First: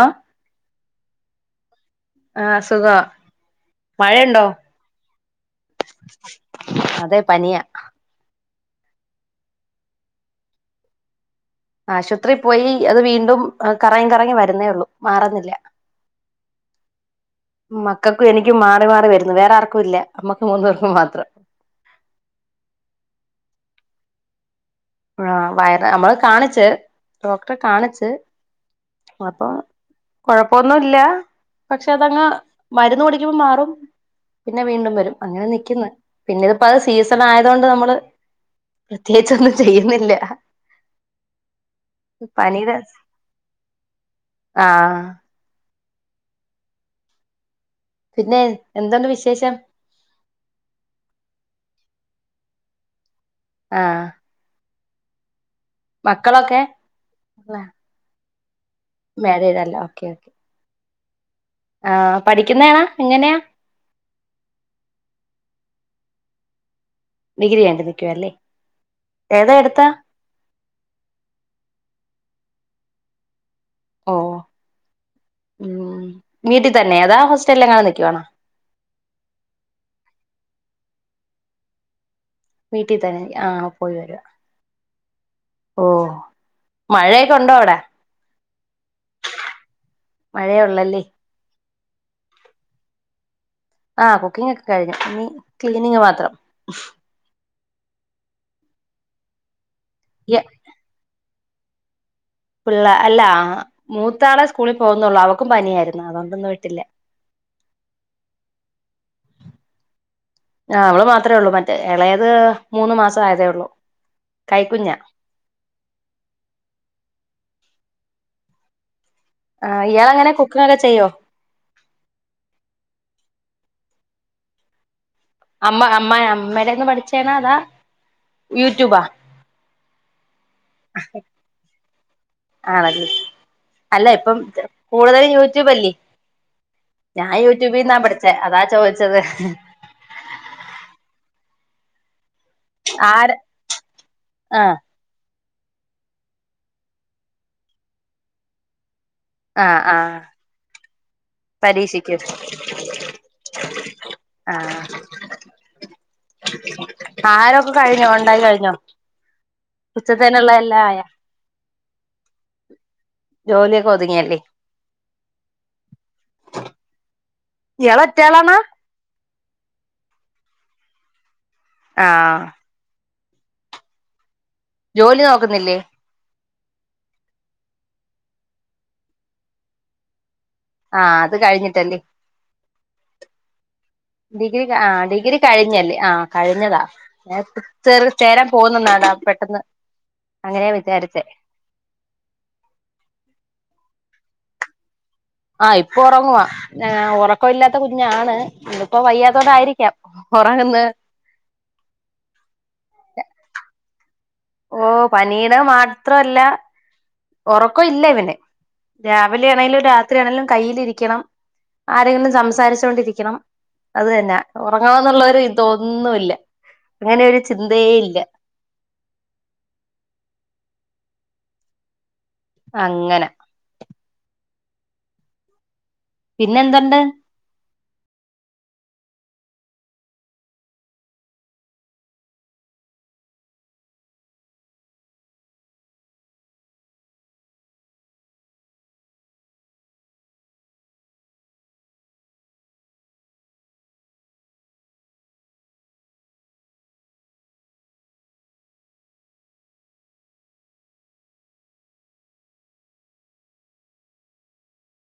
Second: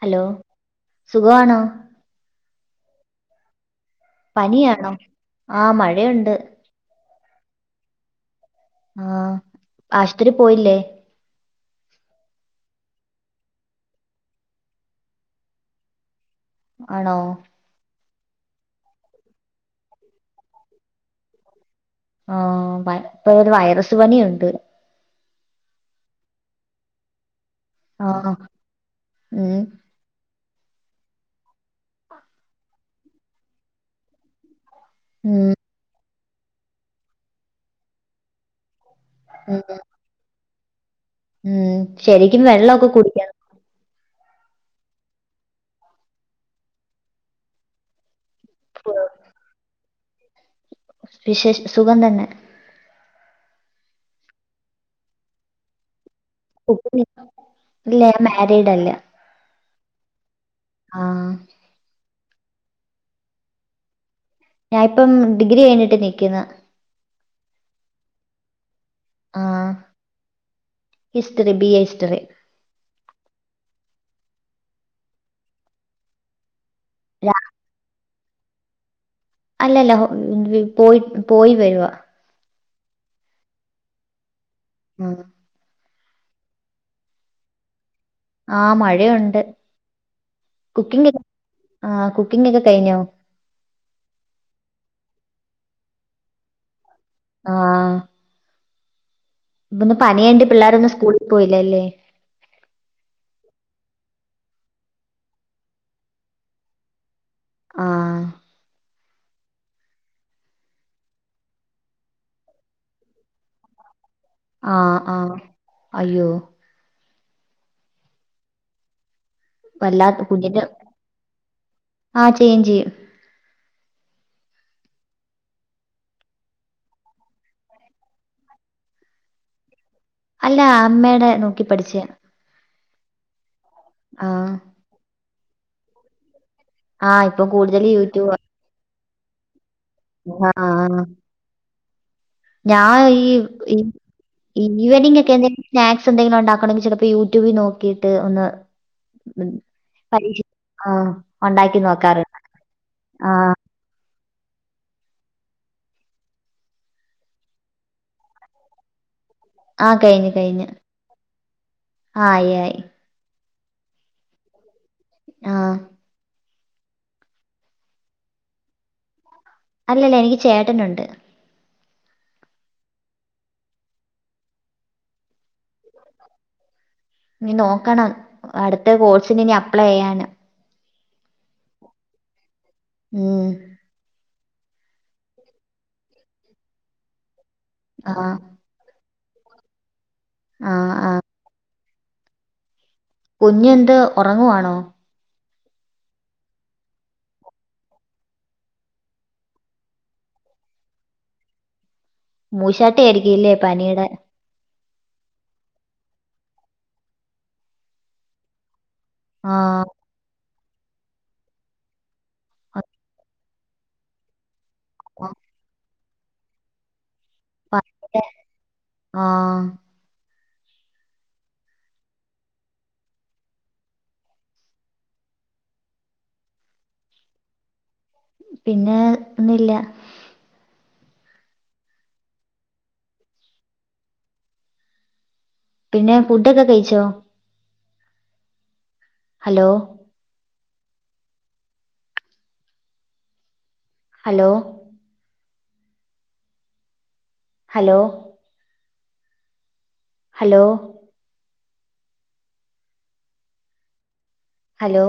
Hello സുഖവാണോ? ആഹ് സുഖ. പനിയാണോ? ആ മഴയുണ്ട്. അതെ പനിയാ. ആഹ്, ആശ്ത്രി പോയില്ലേ? ആശൊത്രി പോയി അത് വീണ്ടും ആഹ് കറങ്ങി കറങ്ങി വരുന്നേ ഒള്ളൂ. മാറുന്നില്ല. ആണോ? മക്കക്കും എനിക്കും മാറി മാറി വരുന്നു. വേറെ ആർക്കുല്ല. നമ്മക്ക് മൂന്ന് പേർക്കും മാത്രം. ആഹ്, വൈ ഇപ്പൊ ഒരു വൈറസ് പനിയുണ്ട്. ആഹ് വയറ് നമ്മള് കാണിച്ച്. ഡോക്ടറെ കാണിച്ച് ആ അപ്പൊ ഉം കൊഴപ്പൊന്നു ഇല്ല. പക്ഷെ അതങ്ങ് മരുന്ന് കുടിക്കുമ്പോ മാറും. പിന്നെ വീണ്ടും വരും. അങ്ങനെ ഉം നിക്ക്ന്ന്. പിന്നെ ഇതിപ്പോ അത് സീസണായതോണ്ട് നമ്മള് എത്തി ഉം തീര്ന്നില്ല. ഉം ശെരിക്കും വെള്ളൊക്കെ കുടിക്കണം. ആഹ്. പിന്നെ എന്തുണ്ട് ഫു- വിശേഷം? വിശേഷം സുഖം തന്നെ. ആഹ് മക്കളൊക്കെ? കുട്ടികളില്ല ഞാൻ മാരിഡ് അല്ല. മാരീഡല്ല ഓക്കെ ഓ ആഹ്. ആഹ് പഠിക്കുന്നാണോ എങ്ങനെയാ? ഞാൻപ്പം ഡിഗ്രി കഴിഞ്ഞിട്ട് നിക്കുന്നു ഡിഗ്രി കഴിഞ്ഞിട്ട് നിക്കുവാല്ലേ ആ ഏതാ എടുത്തേ ഹിസ്റ്ററി ബി എ ഹിസ്റ്ററി ഓഹ് വീട്ടി തന്നെയാ അതോ ഹോസ്റ്റലിൽ എങ്ങാനും നിക്കുവാണോ അല്ലല്ല പോയി പോയി വരുവാ വീട്ടി തന്നെ ആ പോയി വരുവാ ഉം ഓഹ് മഴയൊക്കെ ഉണ്ടോ അവിടെ? ആഹ് മഴയുണ്ട് മഴയുള്ളല്ലേ കുക്കിംഗ് ആഹ് കുക്കിംഗ് ഒക്കെ കഴിഞ്ഞോ? ആഹ് കുക്കിംഗ് ഒക്കെ കഴിഞ്ഞു ഇനി ക്ലീനിങ് മാത്രം ആഹ് ഇന്ന് യ്യ പനിയായോണ്ട് പിള്ളേരൊന്നും സ്കൂളിൽ പോയില്ലല്ലേ പിള്ള അല്ല മൂത്താളെ സ്കൂളിൽ പോവുന്നുള്ളൂ അവക്കും പനിയായിരുന്നു അതൊണ്ടിന്ന് വിട്ടില്ലാ ആഹ് ആഹ് അവള് മാത്രേ ഉള്ളൂ മറ്റേ എളയത് മൂന്ന് മാസം ആയതേ ഉള്ളൂ കൈക്കുഞ്ഞാ ആഹ് ആഹ് അയ്യോ ആഹ് ഇയാൾ വല്ലാത്ത എങ്ങനെ കുക്കിംഗ്‌ ഒക്കെ ചെയ്യോ ആഹ് ചെയ്യും ചെയ്യും അമ്മ അമ്മ അമ്മടേന്ന് പഠിച്ചേണാ അതാ യൂട്യൂബോ അല്ല അമ്മേടെ നോക്കി പഠിച്ചേ ആണല്ലേ അല്ല ആ ഇപ്പം കൂടുതലും യൂട്യൂബല്ലേ ആ ഞാൻ ഇപ്പൊ കൂടുതൽ യൂട്യൂബിൽന്നാ യൂട്യൂബ് പഠിച്ചേ അതാ ചോദിച്ചത് ആഹ് ഞാൻ ആര് ഈ ആഹ് ഈവനിങ് ഒക്കെ എന്തേലും സ്നാക്സ് എന്തെങ്കിലും ഉണ്ടാക്കണമെങ്കിൽ ചിലപ്പോ യൂട്യൂബിൽ നോക്കിയിട്ട് ഒന്ന് ആഹ് ആഹ് പരീക്ഷിക്കും ആഹ് ഒണ്ടാക്കി പരീക്ഷക്ക് നോക്കാറുണ്ട് ആഹ് ആഹ് ആഹാരൊക്കെ കഴിഞ്ഞോ ഉണ്ടാക്കി കഴിഞ്ഞോ? ആഹ് കഴിഞ്ഞു ഉച്ചത്തേനുള്ള കഴിഞ്ഞു എല്ലാം ആയാ ആയി ആയി ജോലിയൊക്കെ ഒതുങ്ങിയല്ലേ ആഹ് ഇയാളൊറ്റയാളാണോ അല്ലല്ല എനിക്ക് ചേട്ടനുണ്ട് ആഹ് ജോലി നോക്കുന്നില്ലേ? ഇനി നോക്കണം അടുത്ത കോഴ്സിന് ഇനി അപ്ലൈ ചെയ്യാൻ ആഹ് അത് കഴിഞ്ഞിട്ടല്ലേ ഉം ഡിഗ്രി ആ ഡിഗ്രി കഴിഞ്ഞല്ലേ ആഹ് കഴിഞ്ഞതാ [unintelligible] ആ ചേരാൻ പോകുന്നന്നാടാ പെട്ടെന്ന് അങ്ങനെയാ ആഹ് ആഹ് വിചാരിച്ചേ കുഞ്ഞെന്ത് ഉറങ്ങുവാണോ ആഹ് ഇപ്പൊ ഉറങ്ങുവ ഉറക്ക ഇല്ലാത്ത കുഞ്ഞാണ് ഇന്നിപ്പോ വയ്യാത്തോണ്ട് ആയിരിക്കാം ഉറങ്ങന്ന് മൂശാട്ട ആയിരിക്കയില്ലേ പനിടേ ഓ പനിടെ മാത്രല്ല ഉറക്കം ഇല്ല ഇവന് രാവിലെയാണേലും ആഹ് രാ ത്രിയാണേലും കയ്യിലിരിക്കണം ആരെങ്കിലും സംസാരിച്ചു കൊണ്ടിരിക്കണം അത് തന്നെ ഉറങ്ങണംന്നുള്ളോരു ഇതൊന്നുല്ല അങ്ങനെ ഒരു ചിന്തയേ ഇല്ല പനിയുടെ ആഹ് അങ്ങനെ പിന്നെ എന്തുണ്ട് പിന്നെ ഒന്നും ഇല്ല പിന്നെ ഫുഡൊക്കെ കഴിച്ചോ hello hello hello hello hello